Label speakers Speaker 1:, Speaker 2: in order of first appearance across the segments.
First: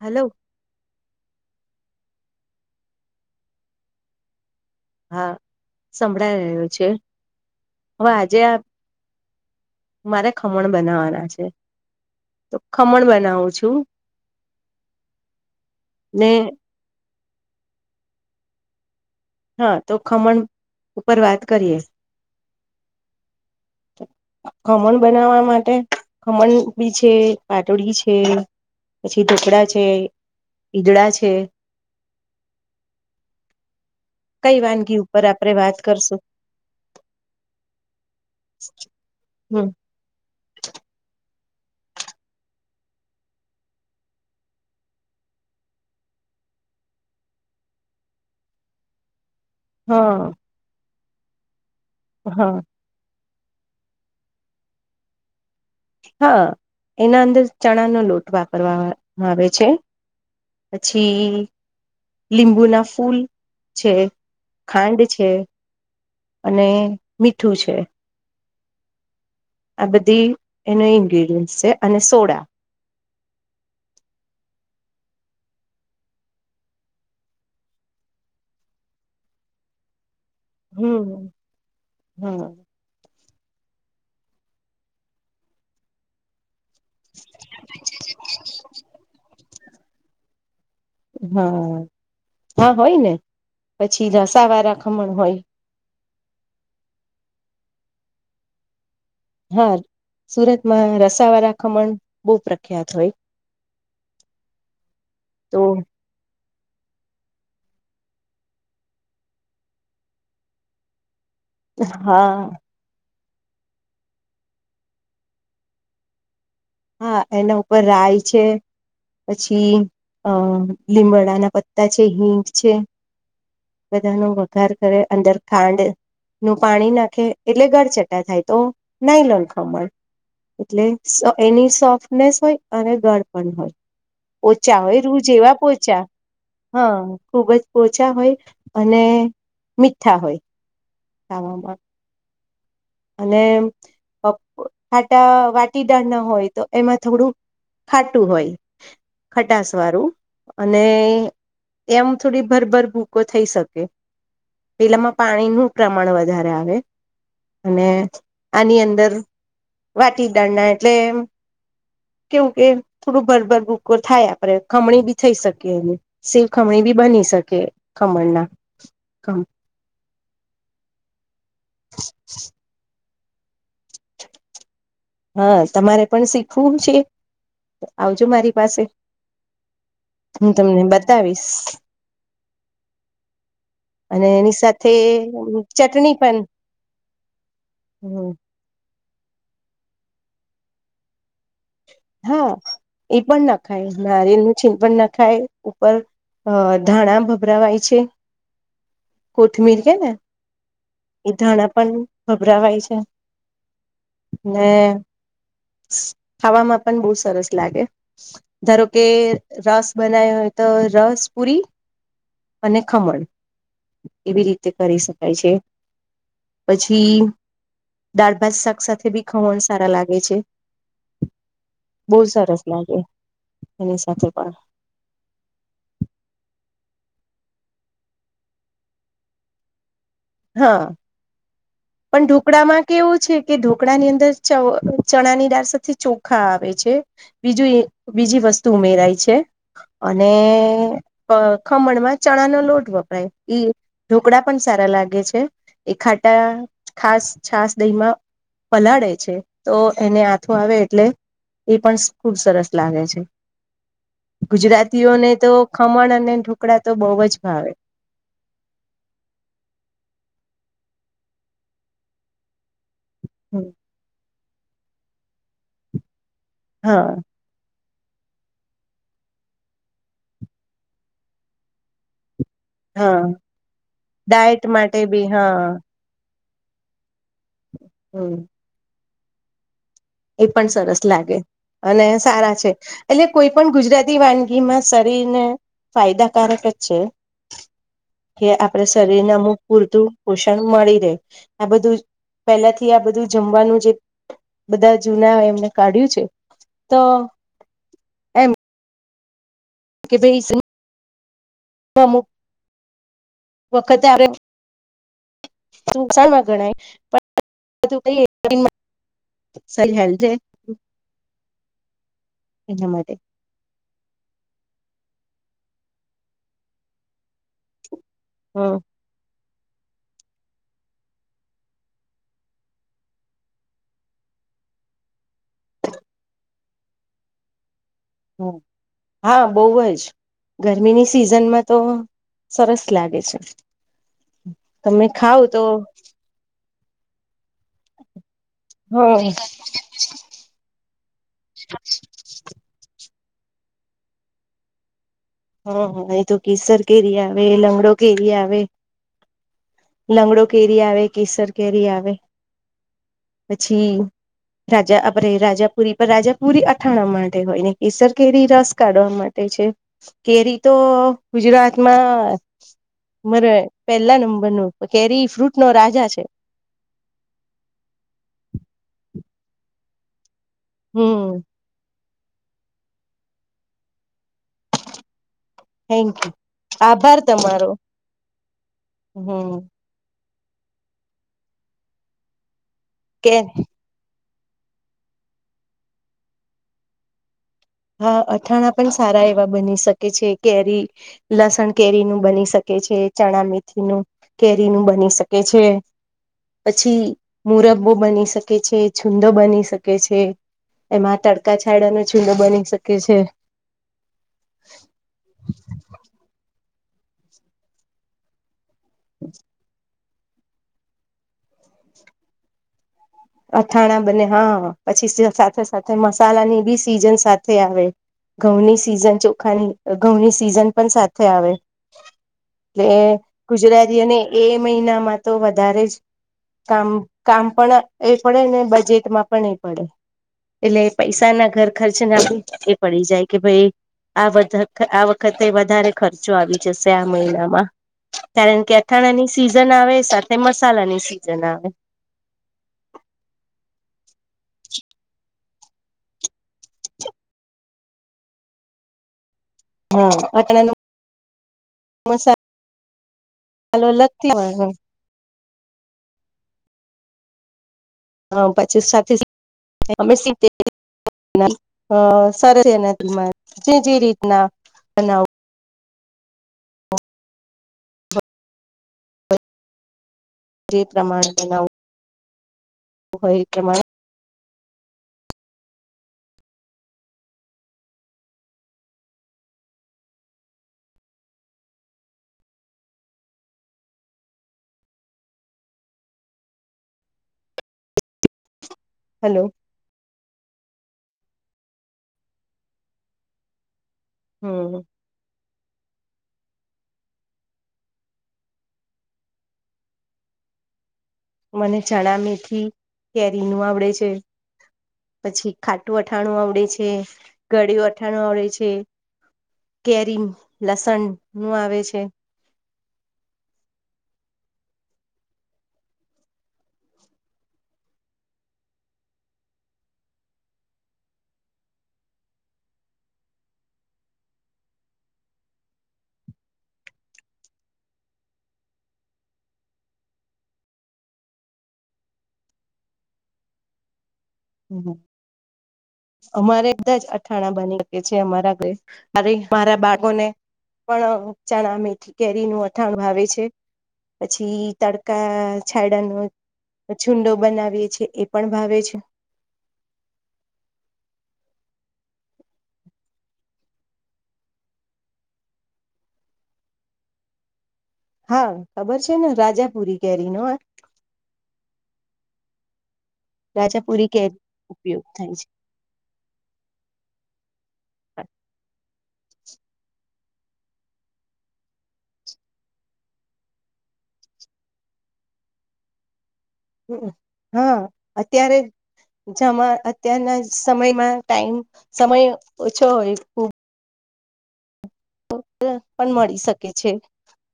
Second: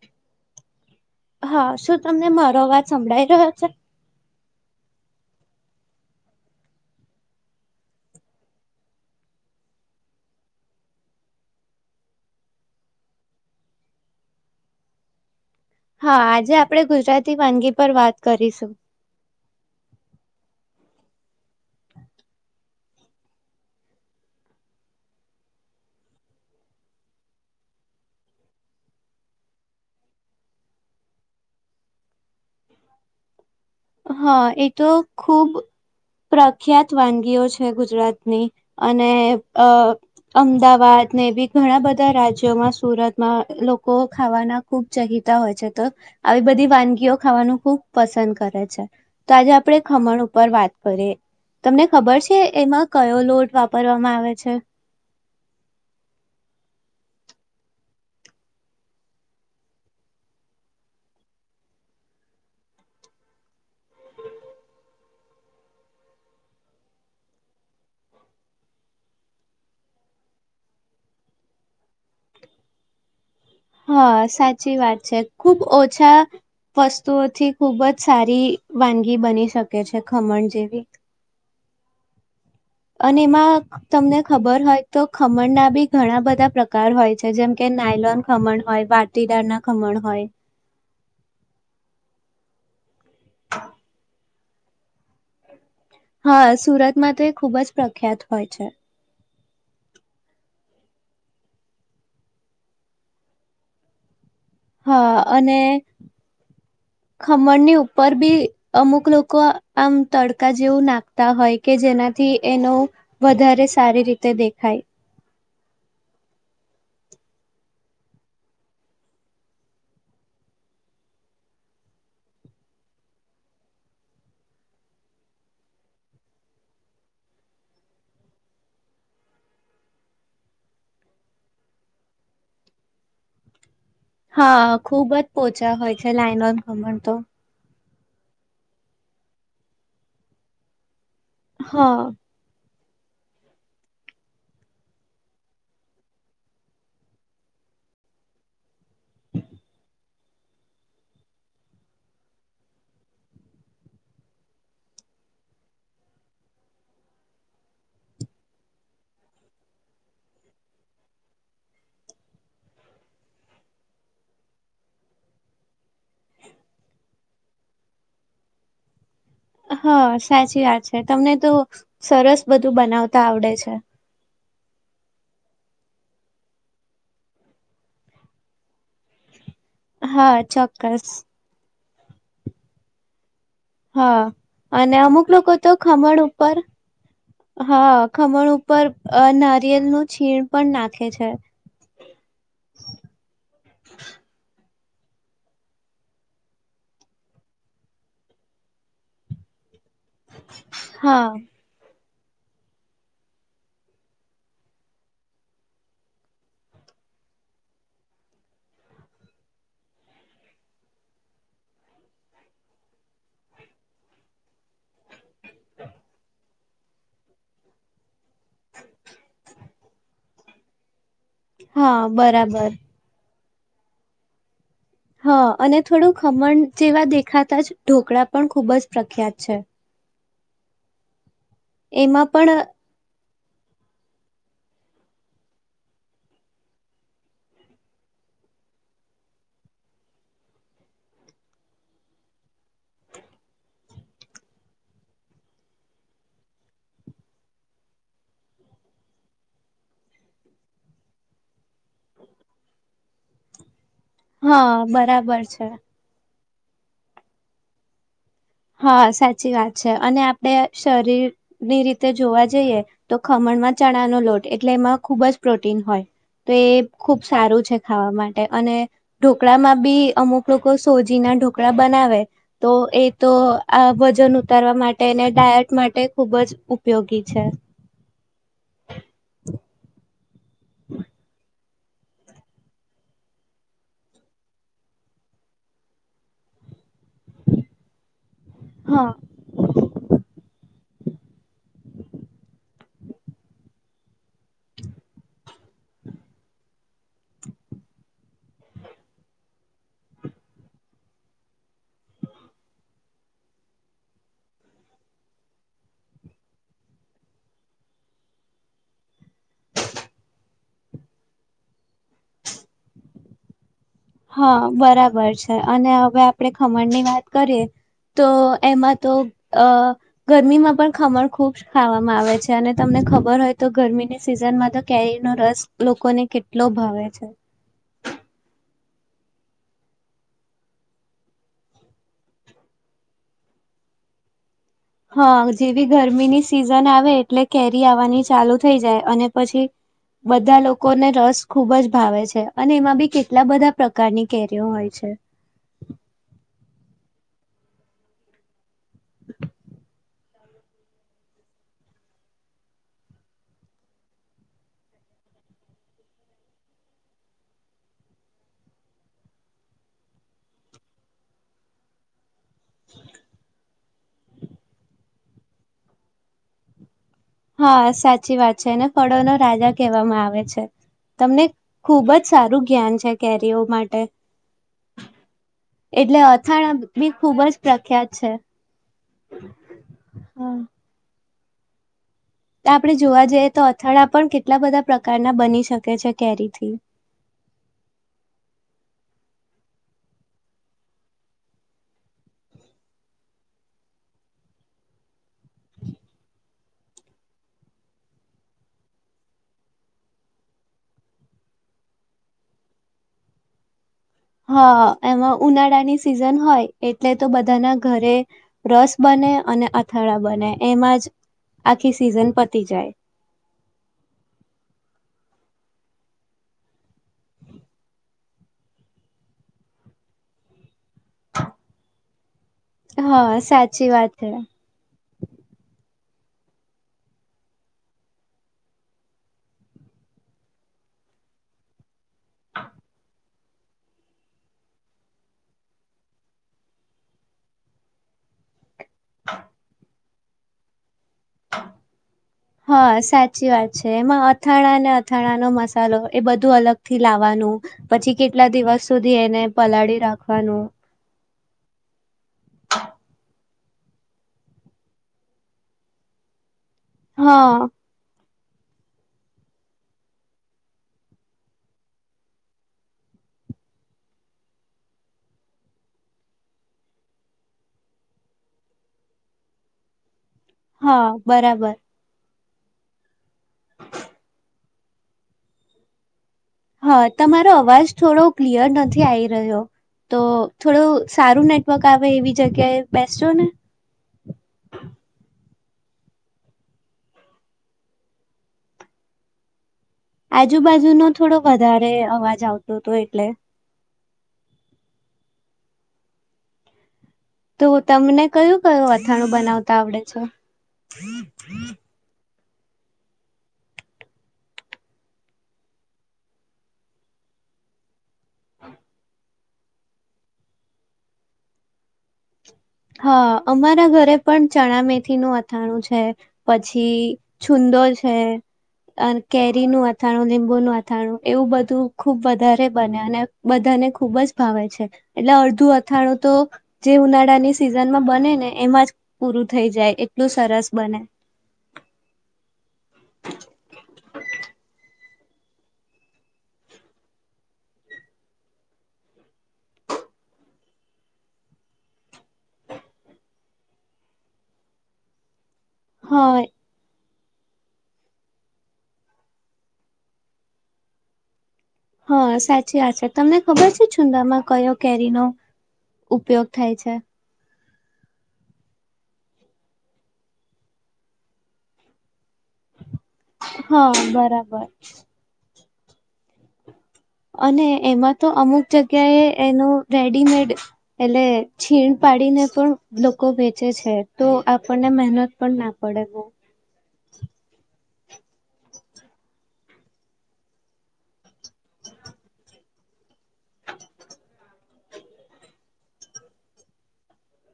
Speaker 1: હાલો
Speaker 2: હા શું તમને મારો અવાજ સંભળાઈ રહ્યો છે.
Speaker 1: હા સંભળાઈ રહ્યો છે હવે આજે આપ મારે ખમણ બનાવાના છે તો ખમણ બનાવું છું.
Speaker 2: હા
Speaker 1: ને
Speaker 2: આજે આપડે ગુજરા તી વાનગી પર વાત કરીશું.
Speaker 1: હા તો ખમણ ઉપર વાત કરીએ ખમણ બનાવવા માટે ખમણ બી છે પાટળી છે પછી ઢોકળા છે ઈદડા છે.
Speaker 2: હા
Speaker 1: કઈ
Speaker 2: એ તો
Speaker 1: વાનગી ઉપર
Speaker 2: ખુબ
Speaker 1: આપણે વાત કરશું
Speaker 2: પ્રખ્યાત વાનગીઓ છે ગુજરાતની અને અ
Speaker 1: હમ
Speaker 2: અમદાવાદ ને એવી ઘણા બધા રાજ્યોમાં સુરતમાં લોકો ખાવાના ખુબ ચહીતા હોય છે તો આવી બધી વાનગીઓ ખાવાનું ખુબ પસંદ કરે છે. તો આજે આપણે ખમણ
Speaker 1: હા
Speaker 2: ઉપર વાત કરે તમને ખબર છે
Speaker 1: હા
Speaker 2: એમાં કયો લોટ વાપરવામાં આવે છે.
Speaker 1: હા એના અંદર ચણાનો લોટ વાપરવામા આવે છે પછી લીંબુ ના ફૂલ છે ખાંડ છે અને મીઠું છે. આ બધી એની ઇન્ગ્રીડિયન્ટસ છે અને સોડા
Speaker 2: હા સાચી વાત છે ખુબ ઓછા વસ્તુઓથી ખુબ જ સારી વાનગી બની શકે છે. ખમણ જેવી
Speaker 1: હમ [inaudible]
Speaker 2: અને એમાં તમને ખબર હોય તો ખમણના બી ઘણા બધા પ્રકાર હોય છે, જેમ કે નાયલોન ખમણ હોય વાતીદાર ના ખમણ હોય
Speaker 1: હા હા હોય ને. પછી [unintelligible] [unintelligible] હોય.
Speaker 2: હા સુરતમાં તો એ ખુબ જ પ્રખ્યાત હોય છે.
Speaker 1: હા સુરતમાં રસા વાળા ખમણ બહુ પ્રખ્યાત હોય.
Speaker 2: હા અને
Speaker 1: તો
Speaker 2: ખમણની ઉપર બી અમુક લોકો આમ તડકા જેવું નાખતા હોય કે
Speaker 1: હા
Speaker 2: જેનાથી એનો વધારે સારી રીતે દેખાય
Speaker 1: હા એના ઉપર રાય છે, પછી અ લીમડાના પત્તા છે, હિંગ છે. બધાનો વઘાર કરે અંદર ખાંડ નું પાણી નાખે એટલે ગળચટા થાય તો ના લોલખ મળ એટલે એની સોફ્ટનેસ હોય અને ગળ પણ હોય.
Speaker 2: હા
Speaker 1: ઓછા હોય
Speaker 2: ખુબ
Speaker 1: રૂ
Speaker 2: જ
Speaker 1: જેવા
Speaker 2: પોચા હોય છે, લાઈનોન
Speaker 1: હા
Speaker 2: ખમણ તો.
Speaker 1: [unintelligible] હોય. અને મીઠા હોય.
Speaker 2: હા
Speaker 1: [inaudible] અને ખાટા વાટીદાળ ના હોય તો એમાં થોડું ખાટું હોય ખટાસ વાળું અને એમ થોડી ભરભર ભૂકો થઈ શકે પેલામાં પાણીનું પ્રમાણ વધારે આવે. અને આની અંદર વાટી દાંના એટલે કેવું કે થોડું ભરભર ભૂકો થાય આપણે ખમણી બી થઈ શકી એ [unintelligible] ખમણી બી બની શકે ખમણના. ખમણ
Speaker 2: હા સાચી વાત છે, તમને તો સરસ બધું બનાવત [unintelligible] આવડે છે
Speaker 1: હા તમારે પણ શીખવું છે, આવજો મારી પાસે
Speaker 2: હા
Speaker 1: હું તમને
Speaker 2: ચોક્કસ
Speaker 1: બતાવીશ.
Speaker 2: હા
Speaker 1: અને એની સાથે
Speaker 2: અને અમુક લોકો તો
Speaker 1: ચટણી
Speaker 2: ખમણ
Speaker 1: પણ
Speaker 2: ઉપર હા
Speaker 1: હમ
Speaker 2: ખમણ ઉપર અ નારિયેલ નું છીણ પણ નાખે છે.
Speaker 1: હા એ પણ ના ખાય [unintelligible] ન છીન પણ ના ખાય ઉપર ધાણા ભભરાવાય છે. કોથમીર
Speaker 2: હા
Speaker 1: એ ધાણા પણ ગભરાવાય છે, ને ખાવામાં પણ બહુ સરસ લાગે ધારો કે રસ બનાવ હોય તો રસ પુરી અને ખમણ એવી રીતે કરી [unintelligible] [inaudible] પછી દાળ ભાત શાક સાથે બી સારા લાગે છે.
Speaker 2: હા
Speaker 1: બહુ સરસ
Speaker 2: બરાબર.
Speaker 1: લાગે એની સાથે પણ
Speaker 2: હા અને થોડું ખમણ જેવા દેખાતા જ ઢોકળા પણ ખૂબ જ પ્રખ્યાત છે.
Speaker 1: હા પણ ઢોકળા માં કેવું છે. કે ઢોકળા ની અંદર ચવ ચણા ની દાળ સાથે ચોખા આવે છે બીજું બીજી વસ્તુ ઉમેરાય છે અને અ ખમણમાં ચણા નો લોટ વપરાય ઢોકળા પણ સારા લાગે. લાગે છે એ ખાટા ખાસ છાસ દહી માં પલાળે છે તો એને આથો આવે એટલે એ પણ ખુબ સરસ લાગે છે.
Speaker 2: હા
Speaker 1: ગુજરાતીઓને
Speaker 2: બરાબર
Speaker 1: તો
Speaker 2: છે
Speaker 1: ખમણ અને ઢોકળા તો બહુ જ ભાવે.
Speaker 2: હા સાચી વાત છે અને આપડે શરીરની રીતે જોવા જઈએ તો ખમણ માં ચણાનો લોટ એટલે એમાં ખુબ જ પ્રોટીન હોય. તો એ
Speaker 1: હા
Speaker 2: ખુબ સારું છે. ખાવા માટે અને ઢોકળામાં બી અમુક લોકો સોજી ના ઢોકળા બનાવે. તો એ
Speaker 1: હા
Speaker 2: તો આ વજન
Speaker 1: ડાયટ
Speaker 2: ઉતારવા માટે ને
Speaker 1: બી હા
Speaker 2: ડાયટ માટે ખુબ જ ઉપયોગી છે.
Speaker 1: હમ એ પણ સરસ લાગે. અને સારા છે એટલે કોઈ પણ ગુજરાતી વાનગીમાં શરીરને ફાયદાકારક જ છે. કે આપણે
Speaker 2: હા
Speaker 1: શરીરને અમુક પૂરતું પોષણ મળી રહે આ બધું પહેલા થી આ બધું જમવાનું જે બધા જૂના એમને કાઢ્યું છે તો એમ કે ભઈ અમુક વખતે ગણાય [unintelligible] માટે
Speaker 2: હા બરાબર છે અને હવે આપણેે ખમણ ની વાત કરીએ તો
Speaker 1: હમ
Speaker 2: એમાં તો અ ગરમીમાં પણ ખમણ ખૂબ ખાવામાં આવે છે અને તમને ખબર હોય તો ગરમીની સિઝનમાં તો કેરીનો રસ લોકોને કેટલો ભાવે છે
Speaker 1: હ હા બઉ જ ગરમીની સિઝનમાં તો સરસ લાગે છે. તમે ખાવ
Speaker 2: હા
Speaker 1: તો
Speaker 2: જેવી ગરમીની સી ઝન આવે એટલે કેરી આવવાની ચાલુ થઈ જાય
Speaker 1: હ
Speaker 2: અને પછી બધા લોકોને રસ ખુબ જ ભાવે છે અને એમાં બી કે કેટલા બધા પ્રકારની કેરીઓ હોય છે.
Speaker 1: હમ હ એ તો કેસર કેરી આવે લંગડો કેરી આવે.
Speaker 2: [inaudible]
Speaker 1: લંગડો કેરી આવે કેસર કેરી આવે પછી રાજા આપરે રાજાપુરી પર રાજાપુરી અથાણા માટે હોય ને કેસર કેરી રસ કાઢવા માટે છે. કેરી તો ગુજરાતમાં મરે પહેલા નંબર નું કેરી ફ્રૂટ નો રાજા છે.
Speaker 2: હા સાચી વાત છે એને ફળો નો રાજા કહેવામાં આવે છે.
Speaker 1: હમ
Speaker 2: તમને ખૂબ જ સારું જ્ઞાન છે કેરીઓ માટે.
Speaker 1: થેન્ક
Speaker 2: એટલે
Speaker 1: યુ
Speaker 2: અથાણા બી
Speaker 1: આભાર
Speaker 2: ખુબ જ
Speaker 1: તમારો
Speaker 2: પ્રખ્યાત છે.
Speaker 1: હમ
Speaker 2: હા. આપડે જોવા
Speaker 1: કે
Speaker 2: જઈએ તો અથાડા પણ કે ટલા બધા પ્રકારના બની શકે છે કેરીથી.
Speaker 1: હા અથાણા પણ સારા એવા બની શકે છે કેરી લસણ કેરીનું બની શકે છે ચણા મેથીનું કેરીનું બની શ કે છે. પછી મુરબ્બો બની શકે છે છૂંદો બની શકે છે એમાં તડકા છાડાનો છુંંદો બની શકે છે.
Speaker 2: હા એમાં ઉનાળા ની સિઝન હોય. એટલે તો બધાના ઘરે રસ બને અને અ થાળા બને એમાં જ આખી સીઝન પતી જાય.
Speaker 1: અથાણા બને હા પછી સાથે સાથે મસાલાની બી સીઝન સાથે આવે ઘઉંની સીઝન ચોખાની ઘઉંની સીઝન પણ સાથે આવે. એટલે
Speaker 2: હા સાચી વાત
Speaker 1: ગુજરાતીઓને
Speaker 2: છે.
Speaker 1: એ મહિનામાં તો વધારે જ કામ કામ પણ એ પડે ને બજેટમાં પણ એ પડે એટલે પૈસાના ઘર ખર્ચ ના બી એ પડી જાય કે ભઈ આ બધા આ વખતે વધારે ખર્ચો આવી જશે આ મહિનામાં કારણ કે થાણા ની સિઝન આવે સ તે મસાલાની સી જન આવે.
Speaker 2: હા સાચી વાત છે એમાં અથાણા ને અથાણાનો મસાલો એ બધું અલગથી લાવાનું પછી કેટલા દિવસ સુધી એને પલાળી
Speaker 1: હા
Speaker 2: રાખવાનું
Speaker 1: અટમાનું મસા હાલો લગતી હો
Speaker 2: હા.
Speaker 1: હ પછી સાથે સરસ છે એનારે જે જે રીતના બનાવ જે
Speaker 2: હા
Speaker 1: પ્રમાણે બનાવ
Speaker 2: બરાબર
Speaker 1: હોય કેમાં
Speaker 2: હા તમારો અવાજ થોડો ક્લિયર નથી આઈ રહ્યો તો થોડું સારું નેટવર્ક આવે એવી જગ્યાએ બેસજો ને.
Speaker 1: હલો.
Speaker 2: આજુબાજુનો થોડો વધારે અવાજ આવતો હતો એટલે.
Speaker 1: હમ.
Speaker 2: તો તમને કયું કયું અથાણું બનાવતા આવડે છે?
Speaker 1: મને જણ મી કેરી નું આવડે છે પછી ખાટું અઠાણું આવડે છે ગળિયુ અઠાણું આવડે છે કેરી લસણ નું આવે છે.
Speaker 2: હા અમારા ઘરે પણ ચણા મેથીનું અથાણું છે પછી છુંંદો છેઅન કેરીનું અથાણું લીંબુનું અથાણું એવું બધું ખુબ વધારે બને અને બધાને ખુબ જ ભાવે છે એટલે અડધું અથાણું તો જે ઉનાળાની સીઝનમા બને ને એમાં જ પુરુષ થઇ જાય એટલું સરસ બને.
Speaker 1: હ અમારે બધા જ અથાણા બની ગ છે અમારા ઘ અરે મારા બાકોને પણ ચણા મેથી કેરી નું અથાણું આવે છે પછી તડકા છાડાનું
Speaker 2: હા
Speaker 1: છુંડો બનાવીએ છે એ પણ ભાવે છે.
Speaker 2: હા, સાચી વાત છે. તમને ખબર છે છુંડામાં કયો કેરીનો ઉપયોગ થાય છે?
Speaker 1: હા, ખબર છે ને રાજાપુરી કેરી નો અ.
Speaker 2: હા
Speaker 1: રાજાપુરી કેરી
Speaker 2: બરાબર
Speaker 1: ઉપયોગ થાય છે.
Speaker 2: અને એમાં તો અમુક જ ગ્યાએ એનો રેડીમેડ એટલે છીણ પાડીને પણ લોકો વેચે છે. તો આપણને મહેનત પણ ના પડે બોવ.
Speaker 1: હમ્મ અં. હા અત્યારે જમા અત્યારના સમયમાં ટાઈમ સમય ઓછો હોય ખુબ. [inaudible] પણ મળી શકે છે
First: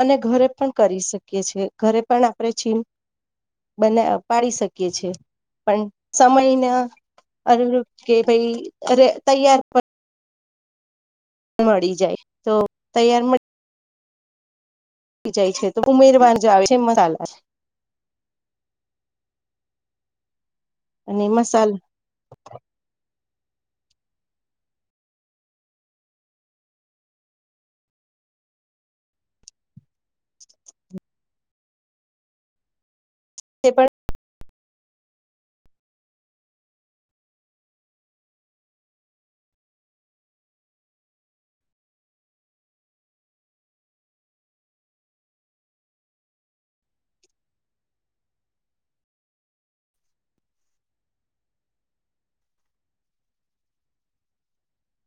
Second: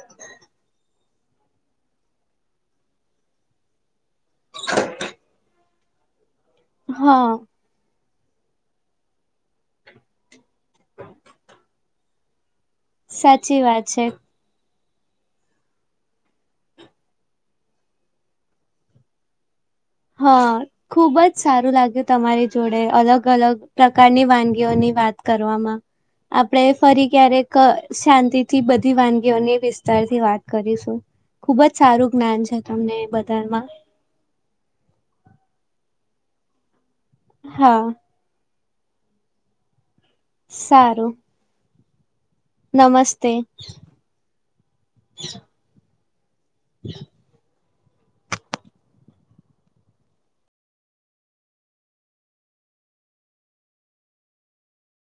Speaker 1: અને ઘરે પણ કરી શકીએ છે. ઘરે પણ આપણે છીમ બના પાડી શકીએ છે. પણ સમયના
Speaker 2: હા
Speaker 1: અરર કે ભઈ અરે તૈયાર પ મડી જાય. તો
Speaker 2: સાચી વાત છે.
Speaker 1: ઈ જાય છે. તો ઉમેરવાન જે આવે છે એ મસાલા
Speaker 2: હા. ખુબ
Speaker 1: અને
Speaker 2: જ સારું
Speaker 1: મસાલા
Speaker 2: લાગ્યું તમારી જોડે અલગ ગ અલગ પ્રકારની વાનગીઓની વાત કરવામાં આપણેે ફરી ક્યારેક શાંતિથી બધી વાનગીઓની વિસ્તાર થી વાત કરીશું. ખુબ જ સારું જ્ઞાન છે તમને બ
Speaker 1: તે
Speaker 2: ધામાં
Speaker 1: પણ
Speaker 2: હા. સારું. નમસ્તે. [inaudible]